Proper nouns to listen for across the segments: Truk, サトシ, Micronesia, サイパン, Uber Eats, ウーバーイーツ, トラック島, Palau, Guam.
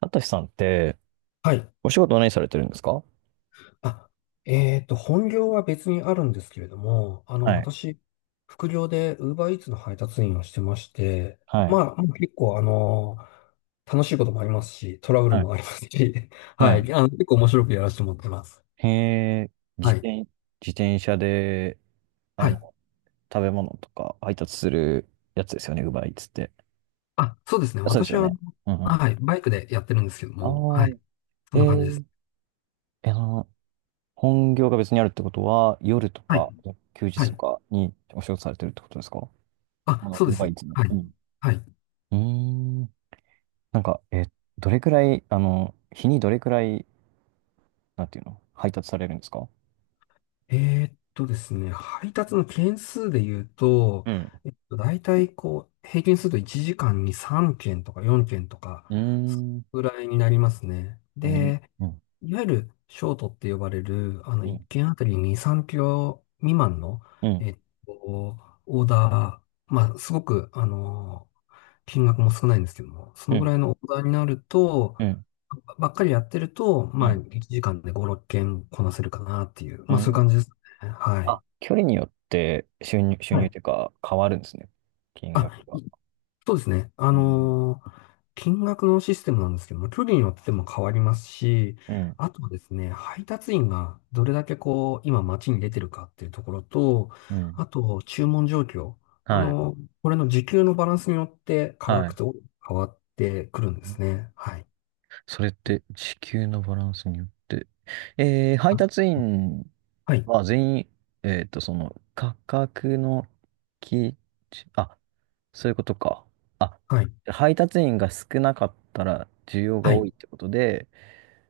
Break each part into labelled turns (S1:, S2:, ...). S1: あたしさんって、
S2: はい。
S1: お仕事は何されてるんですか？は
S2: あ、本業は別にあるんですけれども、
S1: い、
S2: 私、副業で Uber Eats の配達員をしてまして、
S1: はい、
S2: まあ、もう結構、楽しいこともありますし、トラブル
S1: はい、
S2: もありますし、
S1: は
S2: は
S1: い。
S2: い。結構面白くやらせてもらってます。
S1: へえ、
S2: はい。
S1: 自転車で、あ
S2: はい。
S1: の、食べ物とか配達するやつですよね、ウーバーイーツって。
S2: あ、そうですね。
S1: そうです
S2: 私
S1: よ
S2: は、
S1: ね。うんうん。
S2: はい。バイクでやってるんですけど
S1: ああ、
S2: も、はい。そ
S1: え
S2: んな感じです。
S1: ーえ、本業が別にあるってことは、夜と
S2: はい。
S1: か、休日
S2: は
S1: と
S2: い。
S1: かにお仕事されてるってことですか？あ
S2: あ、
S1: の、
S2: そう
S1: ウー
S2: で
S1: バ
S2: す。
S1: ーイーツの。
S2: はい。
S1: うん。
S2: はい。
S1: うーん。なんか、え、どれくらい、あの、日にどれくらい、なんていうの、配達されるんですか？
S2: ですね、配達の件数で言うと、
S1: うん。
S2: 大体こう、平均すると1時間に3件とか4件とか、
S1: うー
S2: そ
S1: ん。に、
S2: のぐらいになりますね。で、
S1: うん、
S2: いわゆるショートって呼ばれる、
S1: う
S2: 1
S1: ん、
S2: 件あたり2、3キロ未満の、
S1: うん、
S2: えっと、オーダー、まあ、すごく、金額も少ないんですけども、そ
S1: う
S2: のぐ
S1: ん、
S2: らいのオーダーになると、
S1: うん、
S2: ばっかりやってると、
S1: う
S2: まあ、
S1: ん。
S2: 1時間で5、6件こなせるかなっていう、
S1: う
S2: まあ、そういう
S1: ん、
S2: 感じですね。はい。
S1: あ、距離によって収入、収
S2: は
S1: 入
S2: い。
S1: というか変わるんですね。金
S2: あ、
S1: 額が。
S2: そうですね。
S1: うん、
S2: 金額のシステムなんですけども、距離によっても変わりますし、
S1: うん、
S2: あとはですね、配達員がどれだけこう、今街に出てるかっていうところと、
S1: うん、
S2: あと、注文状況。
S1: はい、
S2: これの時給のバランスによって価
S1: は
S2: 格
S1: い。
S2: と変わってくるんですね。はい。
S1: それって時給のバランスによって。えー、配達員
S2: はい、
S1: は全員、えっと、その価格の基あ、そういうことか。あ、
S2: はい、
S1: 配達員が少なかったら需要が
S2: は
S1: 多
S2: い、
S1: いってことで、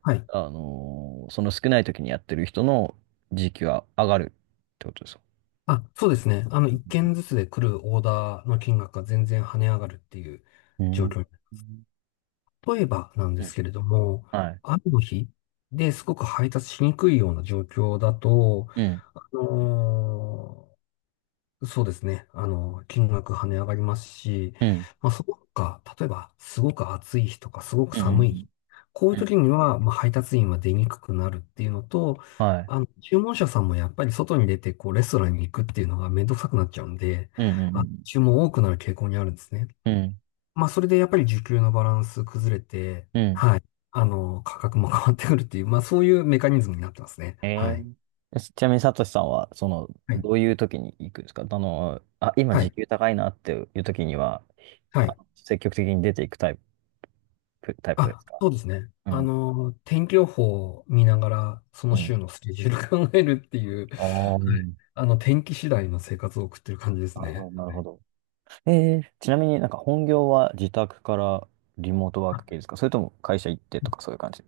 S2: はい。
S1: あのーその少ない時にやってる人の時給は上がるってことですか？
S2: あ、そうですね。一件ずつで来るオーダーの金額が全然跳ね上がるっていう
S1: う
S2: 状
S1: ん
S2: 況に。例えばなんで
S1: う
S2: す
S1: ん。
S2: けれども、
S1: はい。
S2: 雨の日ですごく配達しにくいような状況だと、
S1: うん。
S2: あのーそうですね。金額跳ね上がりますし、
S1: うん。
S2: まあ、そこか、例えば、すごく暑い日とか、すごく
S1: うん。う
S2: 寒い
S1: ん
S2: 日。こういう
S1: うん
S2: 時には、まあ、配達員は出にくくなるっていうのと、
S1: はい。
S2: 注文者さんもやっぱり外に出て、こう、レストランに行くっていうのがめんどくさくなっちゃうんで、
S1: うん。う
S2: あ、
S1: ん。
S2: 注文多くなる傾向にあるんですね。
S1: うん。うん。
S2: まあ、それでやっぱり需給のバランス崩れて、
S1: うん、
S2: はい。価格も変わってくるっていう、まあ、そういうメカニズムになってますね。
S1: え
S2: はい。
S1: ー、ちなみにサトシさんは、その、
S2: は
S1: どう
S2: い。
S1: いう時に行くんですか？あの、あ、今
S2: は
S1: 時
S2: い。
S1: 給高いなっていう時には、
S2: は
S1: あ
S2: い。
S1: 積極的に出ていくタイプで
S2: あ、
S1: すか？
S2: そうですね。
S1: うん。
S2: 天気予報を見ながら、そ
S1: う
S2: の週
S1: ん。
S2: のスケジュール 考えるっていう、は
S1: ああ、
S2: い。
S1: な
S2: 天気次第の生活を送ってる感じです
S1: る
S2: ね。
S1: ほど、なる
S2: は
S1: ほ
S2: い。
S1: ど。えー、ちなみになんか本業は自宅からリモートワー
S2: あ、
S1: ク系ですか？それとも会社行ってとかそういう感じ？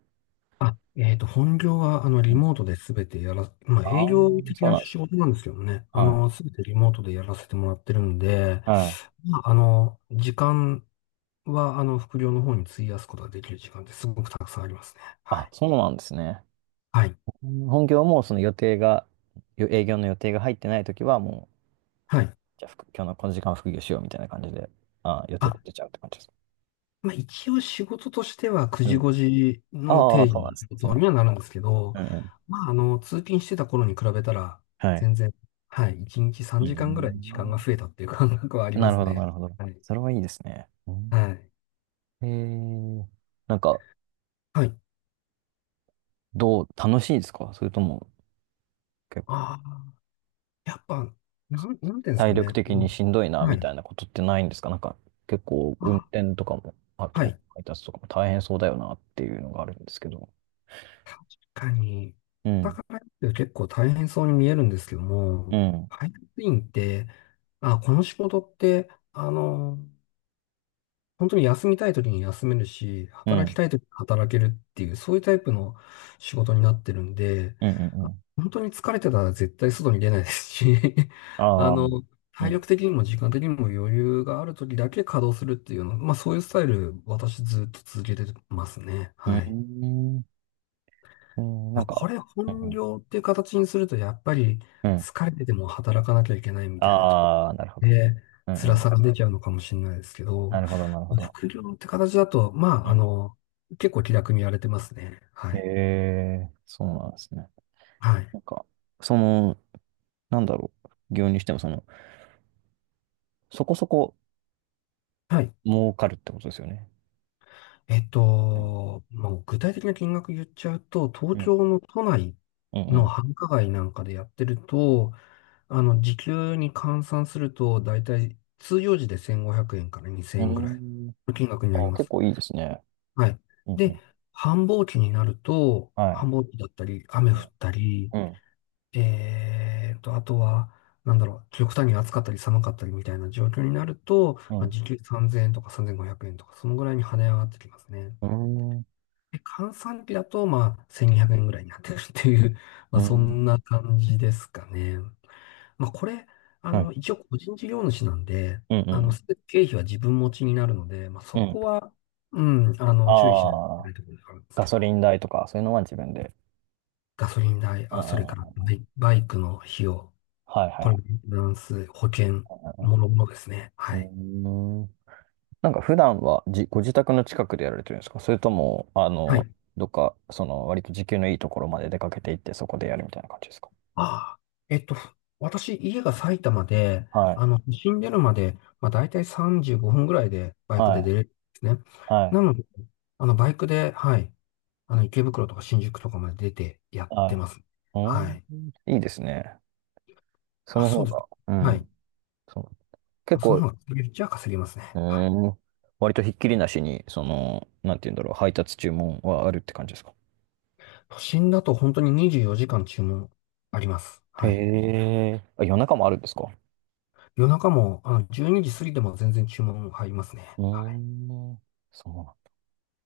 S2: 本業は、
S1: う
S2: リ
S1: ん。
S2: モートで全てやら、まあ、
S1: ああ、
S2: 営業的
S1: そう
S2: な
S1: なんで
S2: 仕
S1: すね。
S2: 事なんですけどね、
S1: はい。
S2: 全てリモートでやらせてもらってるんで、
S1: はい。
S2: まあ、時間は、副業の方に費やすことができる時間ってすごくたくさんありますね。は
S1: あ、
S2: い。
S1: そうなんですね。
S2: はい。
S1: うん、本業もその予定が、営業の予定が入ってないときはもう、
S2: はい。
S1: じゃあ今日のこの時間は副業しようみたいな感じで、あー、予定
S2: あ、
S1: 立てちゃうって感じですか。
S2: まあ、一応仕事としては9
S1: う
S2: 時
S1: ん。
S2: 5時の
S1: ああ、
S2: 定時
S1: そうな
S2: の
S1: んで
S2: 仕
S1: す。そう
S2: 事
S1: なん
S2: に
S1: です。
S2: はなるんですけど、
S1: うんうん。
S2: まあ、通勤してた頃に比べたら、
S1: はい。
S2: 全然、はい、1日
S1: う
S2: 3時間ぐらい時間が
S1: ん。
S2: 増えたっていう感覚はありま
S1: なる
S2: す
S1: ほど、な
S2: ね。
S1: るほど。
S2: はい。
S1: それはいいですね。うん、
S2: はい。
S1: えー、なんか、
S2: はい。
S1: どう、楽しいですか？それとも、
S2: ああ、やっぱ、なんていうんですか
S1: 体力
S2: ね。
S1: 的にしんどいな、
S2: は
S1: み
S2: い。
S1: たいなことってないんですか？なんか、結構、運
S2: あ
S1: 転とかも、あ
S2: は
S1: と、
S2: い。
S1: 配達とかも大変そうだよな、っていうのがあるんですけど。
S2: 確かに、
S1: う
S2: だ
S1: ん、
S2: からって結構大変そうに見えるんですけど
S1: う
S2: も、
S1: ん、
S2: 配達員って、あ、この仕事って、本当に休みたい時に休めるし、
S1: うん、う
S2: 働き
S1: ん、
S2: たい時に働けるっていう、そういうタイプの仕事になってるんで、
S1: うん、う
S2: あ、
S1: ん。
S2: 本当に疲れてたら絶対外に出ないですし、
S1: あ
S2: あ
S1: あ、う
S2: の、
S1: ん、う
S2: 体
S1: ん、
S2: 力的にも時間的にも余裕がある時だけ稼働するっていうの、まあそういうスタイル、私ずっと続けてますね。
S1: う
S2: はい。
S1: ん、うん、な
S2: ま
S1: ん
S2: あ、
S1: か、
S2: これ
S1: う
S2: 本
S1: ん
S2: 業っていう形にすると、やっぱり
S1: うん、うん。
S2: 疲れてても働かなきゃいけないみたいなとこ
S1: ああ、なるほ
S2: ろ
S1: ど。
S2: で、
S1: うん、う
S2: 辛さ
S1: ん。
S2: が出ちゃうのかもしれないですけ
S1: な
S2: ど、
S1: るほど、なるほど。
S2: 副業って形だと、ま
S1: う
S2: あ、
S1: ん、
S2: 結構気楽にやれてますね。は
S1: へ
S2: い。
S1: え、そうなんですね。
S2: はい。
S1: なんか、その、なんだろう、副業にしても、その、そこそこ
S2: はい。
S1: 儲かるってことですよね。うん、
S2: もう具体的な金額言っちゃうと、東
S1: うん、
S2: 京の都内
S1: う
S2: の
S1: ん、
S2: 繁華街なんかでやってると、時給に換算すると、だいたい通用時で1500円から2000
S1: う
S2: 円ぐ
S1: ん。
S2: らい
S1: うーん、
S2: の金額になり
S1: あ、
S2: ま
S1: 結
S2: す。
S1: 構いいですね。
S2: はい。
S1: うんう
S2: で、
S1: ん。
S2: 繁忙期になると、
S1: はい。
S2: 繁忙期だったり、雨降った
S1: う
S2: り、
S1: ん。
S2: あとは、なんだろう、極端に暑かったり寒かったりみたいな状況になると、
S1: う
S2: まあ、
S1: ん。
S2: 時給3000円とか3500円とか、そのぐらいに跳ね上がってきますね。
S1: うん。
S2: で、換算期だと、まあ、1200円ぐらいになってるっていう、ま
S1: う
S2: あ、そ
S1: ん。
S2: んな感じですかね。まあ、これ、
S1: はい。
S2: 一応個人事業主なんで、
S1: うん。うん。
S2: 全て経費は自分持ちになるので、まあ、そ
S1: うん。
S2: こは、うん、注意しないといけ
S1: あ
S2: な
S1: あ、
S2: いところであるんです
S1: ガ
S2: けど、
S1: ソリン代とか、そういうのは自分で。
S2: ガソリン代、
S1: うんう
S2: あ、それから
S1: ん。うん、
S2: バイクの費用、
S1: はいは
S2: これ、メ
S1: い
S2: ンテナンス、保険、
S1: はい。
S2: もろもろですね。は
S1: う
S2: い。
S1: んうん。なんか普段はご自宅の近くでやられてるんですか？それとも、あ
S2: は
S1: の、
S2: い。
S1: どっか、その、割と時給のいいところまで出かけていって、そこでやるみたいな感じですか？
S2: ああ、えっと、私、家が埼玉で、
S1: はい。
S2: 都心出るまで、まあ、大体35分ぐらいでバイク
S1: は
S2: で
S1: い。
S2: 出れるんですね。
S1: は
S2: な
S1: い。
S2: ので、バイクで、はい。池袋とか新宿とかまで出てやっ
S1: は
S2: て
S1: い。
S2: ます。
S1: う
S2: は
S1: ん。
S2: い。
S1: いいですね。そ
S2: まあ、
S1: の
S2: そ
S1: 方
S2: うです。
S1: が。う
S2: はい。
S1: ん。そう。結
S2: その
S1: 構、
S2: 方が稼げるっちゃ稼げます
S1: う
S2: ね。はい。
S1: ーん。割とひっきりなしに、その、なんて言うんだろう、配達注文はあるって感じですか？
S2: 都心だと本当に24時間注文あります。
S1: へ
S2: はい。
S1: え。あ、夜中もあるんですか？
S2: 夜中も、12時過ぎても全然注文入りますね。
S1: う
S2: は
S1: ー
S2: い。
S1: ん。そう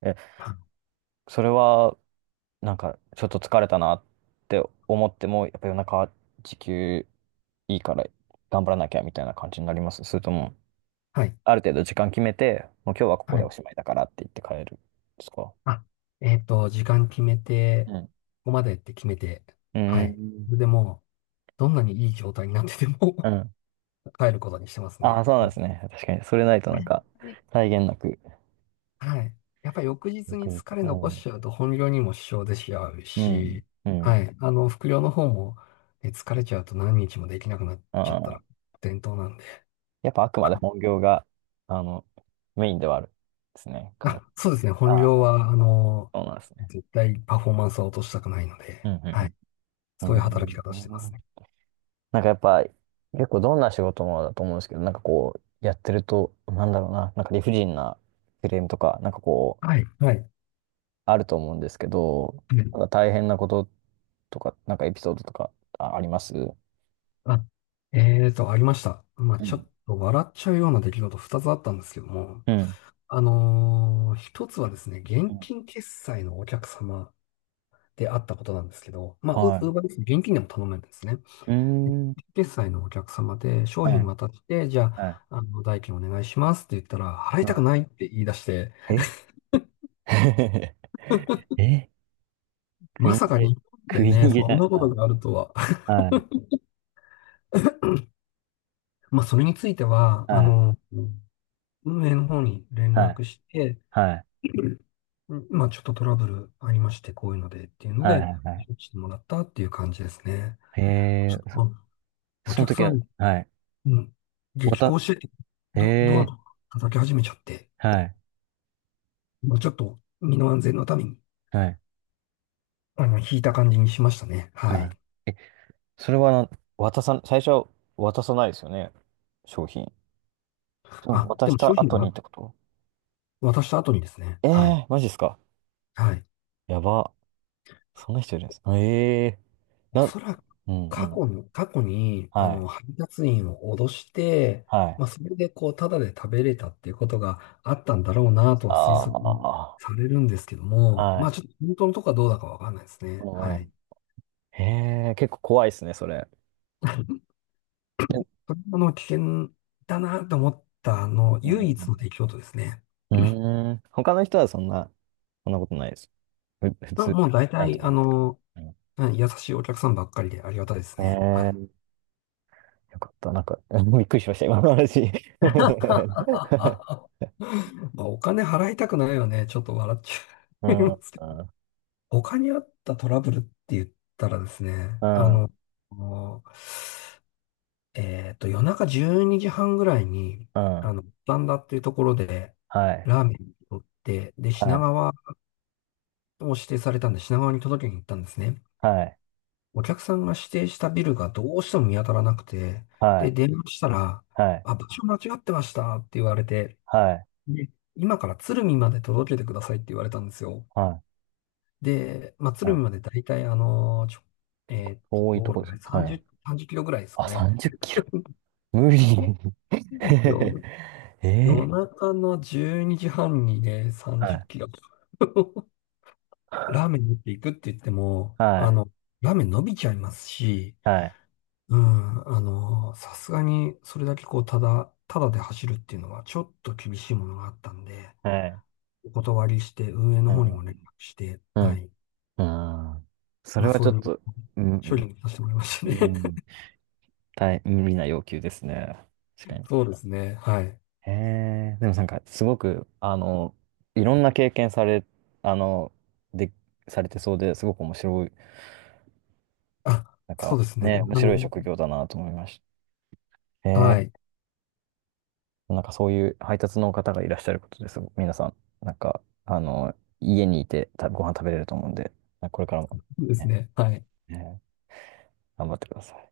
S1: なん。え、
S2: あ、
S1: それは、なんか、ちょっと疲れたなって思っても、やっぱ夜中、時給いいから頑張らなきゃみたいな感じになります？それとも、
S2: はい。
S1: ある程度時間決めて、もう今日はここ
S2: は
S1: で
S2: い。
S1: おしまいだからって言って帰るんですか？
S2: あ、時間決めて、
S1: うん。
S2: ここまでって決めて、
S1: う
S2: は
S1: ー
S2: い。そ
S1: ん。
S2: れでもう、どんなにいい状態になってて
S1: う
S2: も
S1: ん。
S2: 帰ることにしてます
S1: ああ、
S2: ね。
S1: そうなん
S2: は
S1: ですね。確かに。それないとなんか、
S2: い。
S1: 際限なく
S2: はい。やっぱり翌日に
S1: 翌日。
S2: 疲れ
S1: う
S2: 残し
S1: ん。
S2: ちゃうと本業にも支障出しちゃう
S1: うん。
S2: し、
S1: う
S2: は
S1: ん。
S2: い。副業の方も、ね、疲れちゃうと何日もできなくなっちゃった
S1: あ
S2: ら、
S1: あ。
S2: 伝統なんで。
S1: やっぱあくまで 本業が、あの、メインではあるですね。考え、
S2: あ、そうですね。本
S1: ああ、
S2: 業は、
S1: そうなんですね。
S2: 絶対パフォーマンスは落としたくないの
S1: う
S2: で、
S1: ん。う
S2: はい。
S1: ん。う
S2: そ
S1: ん
S2: うい
S1: う
S2: う働き方してま
S1: ん、
S2: すね。
S1: なんかやっぱ、結構どんな仕事もだと思うんですけど、なんかこう、やってると、なんだろうな、なんか理不尽なクレームとか、なんかこう、
S2: はい。はい。
S1: あると思うんですけど、
S2: う
S1: な
S2: ん。
S1: んか大変なこととか、なんかエピソードとか、あ、あります？う
S2: あ、ありました。まあ、ちょ
S1: ん。
S2: っと笑っちゃうような出来事2つあったんですけども、
S1: うん。
S2: 一つはですね、現
S1: うん、
S2: 金決済のお客様であったことなんですけど、まあ、ウ
S1: は
S2: ーバーです。現金でも頼めるんですね。
S1: い。うー
S2: で、
S1: ん。
S2: 決済のお客様で商
S1: は
S2: 品
S1: い。
S2: 渡して、じゃ
S1: はい。
S2: あ、代金お願いしますって言ったら、払い
S1: は
S2: たく
S1: い。
S2: ないって言い出して、
S1: え え、食
S2: ま
S1: い
S2: さ
S1: 逃
S2: か
S1: げ、
S2: 日本
S1: 食
S2: で
S1: い
S2: ね、
S1: 逃げ
S2: そ
S1: じゃない
S2: ん
S1: です
S2: な
S1: か。
S2: ことがあるとは。
S1: はい、
S2: まあ、それについては、
S1: はい、
S2: 運営の方に連
S1: はい、
S2: 絡して、
S1: はい、
S2: うん、まあ、ちょっとトラブルありまして、こういうのでっていうの
S1: は
S2: で、
S1: い、はい。は
S2: してもらったっていう感じですね。
S1: い、
S2: ち
S1: え
S2: ょ
S1: ー、
S2: っと、お
S1: その
S2: 客
S1: 時
S2: さ
S1: は、
S2: ん、
S1: はい。
S2: うん、激高
S1: 渡、
S2: してて、
S1: へ
S2: ドア
S1: え
S2: とか叩き始めちゃって、
S1: ー、はい、
S2: まあ、ちょっと身の安全のために、
S1: はい、
S2: 引いた感じにしましたね。はい。
S1: はい。それはな、最初は渡さないですよね。商品。その
S2: あ、
S1: 渡
S2: で
S1: し
S2: も商
S1: た
S2: 品
S1: 後に
S2: は
S1: ってこと？
S2: 渡した後にですね。
S1: え
S2: はい。
S1: え、マジですか。
S2: はい。
S1: やば。そんな人いるんですか。え
S2: お
S1: なん、
S2: そらく
S1: うん、う
S2: 過
S1: ん。
S2: 去に、過去に、
S1: はい、
S2: 配達員を脅して、
S1: はい。
S2: まあ、それでこう、ただで食べれたっていうことがあったんだろうなとは推
S1: あ
S2: 測
S1: あ、
S2: されるんですけども、
S1: は
S2: まあ、
S1: い、
S2: ちょっと本当のとこはどうだかわかんないですね。
S1: う
S2: はい。
S1: ん。へえ、結構怖いですね、それ。うん
S2: それが危険だなと思った
S1: う
S2: 唯一の
S1: ん
S2: 出来事ですね。
S1: うんうーん。他の人はそんな、そんなことないです。普
S2: まあ、
S1: 通、ち
S2: もう大
S1: ゃんと
S2: 体、
S1: 払ってくる。う
S2: うん、優しいお客さんばっかりでありがたいです
S1: ん、
S2: ね。はい。
S1: ええ、よかった。なんか、びっくりしました、今の話。
S2: まあ、お金払いたくないよね。ちょっと笑っち
S1: う
S2: ゃい
S1: ん、
S2: ま
S1: うん、
S2: すけど。他にあったトラブルって言ったらですね、
S1: うん、
S2: もう夜中12時半ぐらいに、
S1: うん。
S2: バンダっていうところで、
S1: はい、
S2: ラーメンを取って、で、
S1: は
S2: 品
S1: い、
S2: 川を指定されたんで、品川に届けに行ったんですね。
S1: はい、
S2: お客さんが指定したビルがどうしても見当たらなくて、
S1: は
S2: で、
S1: い、
S2: 電話したら、
S1: はい、
S2: あ、場所間違ってましたって言われて、
S1: はい、
S2: で、今から鶴見まで届けてくださいって言われたんですよ。
S1: はい、
S2: で、まあ、
S1: は
S2: 鶴見
S1: い。
S2: までだいたいあのーちょ、えーっと、
S1: 遠い
S2: ど
S1: と
S2: うだ
S1: こで
S2: ろ
S1: す
S2: う
S1: ね。
S2: ね、
S1: はい。
S2: 30キロぐらいですか
S1: あ、
S2: ね。
S1: 30キロ。無理。
S2: うん。夜
S1: ええ、
S2: 中の12時半にじはんにね、
S1: は
S2: 30キ
S1: い、
S2: ロ。ラーメン持っていくって言っても、
S1: はい、
S2: ラーメン伸びちゃいますし、
S1: はい、
S2: うん、さすがにそれだけこう、ただで走るっていうのはちょっと厳しいものがあったんで、
S1: はい。
S2: お断りして運営の
S1: う
S2: 方にも連
S1: ん、
S2: 絡して、
S1: うん。
S2: はい。
S1: ああ、そ
S2: ま
S1: れ
S2: あ
S1: は
S2: そ
S1: ちょ
S2: う
S1: っ
S2: いう
S1: と、うん、う
S2: 処理
S1: ん、
S2: にさせてもらいましたね。
S1: 大、無理な要求ですね。確か に。
S2: そうですね。はい。
S1: へえ、でもなんか、すごく、あの、いろんな経験され、あの、で、されてそうですごく面白い、
S2: あ、
S1: なん
S2: そ
S1: か、
S2: うですね。
S1: ね、面白い職業だなと思いました。へ
S2: は
S1: え、
S2: い。
S1: なんかそういう配達の方がいらっしゃることです。皆さん、なんか、あの、家にいてたご飯食べれると思うんで、これからも
S2: そうです
S1: ね、
S2: ね。はい。
S1: ね頑張ってください。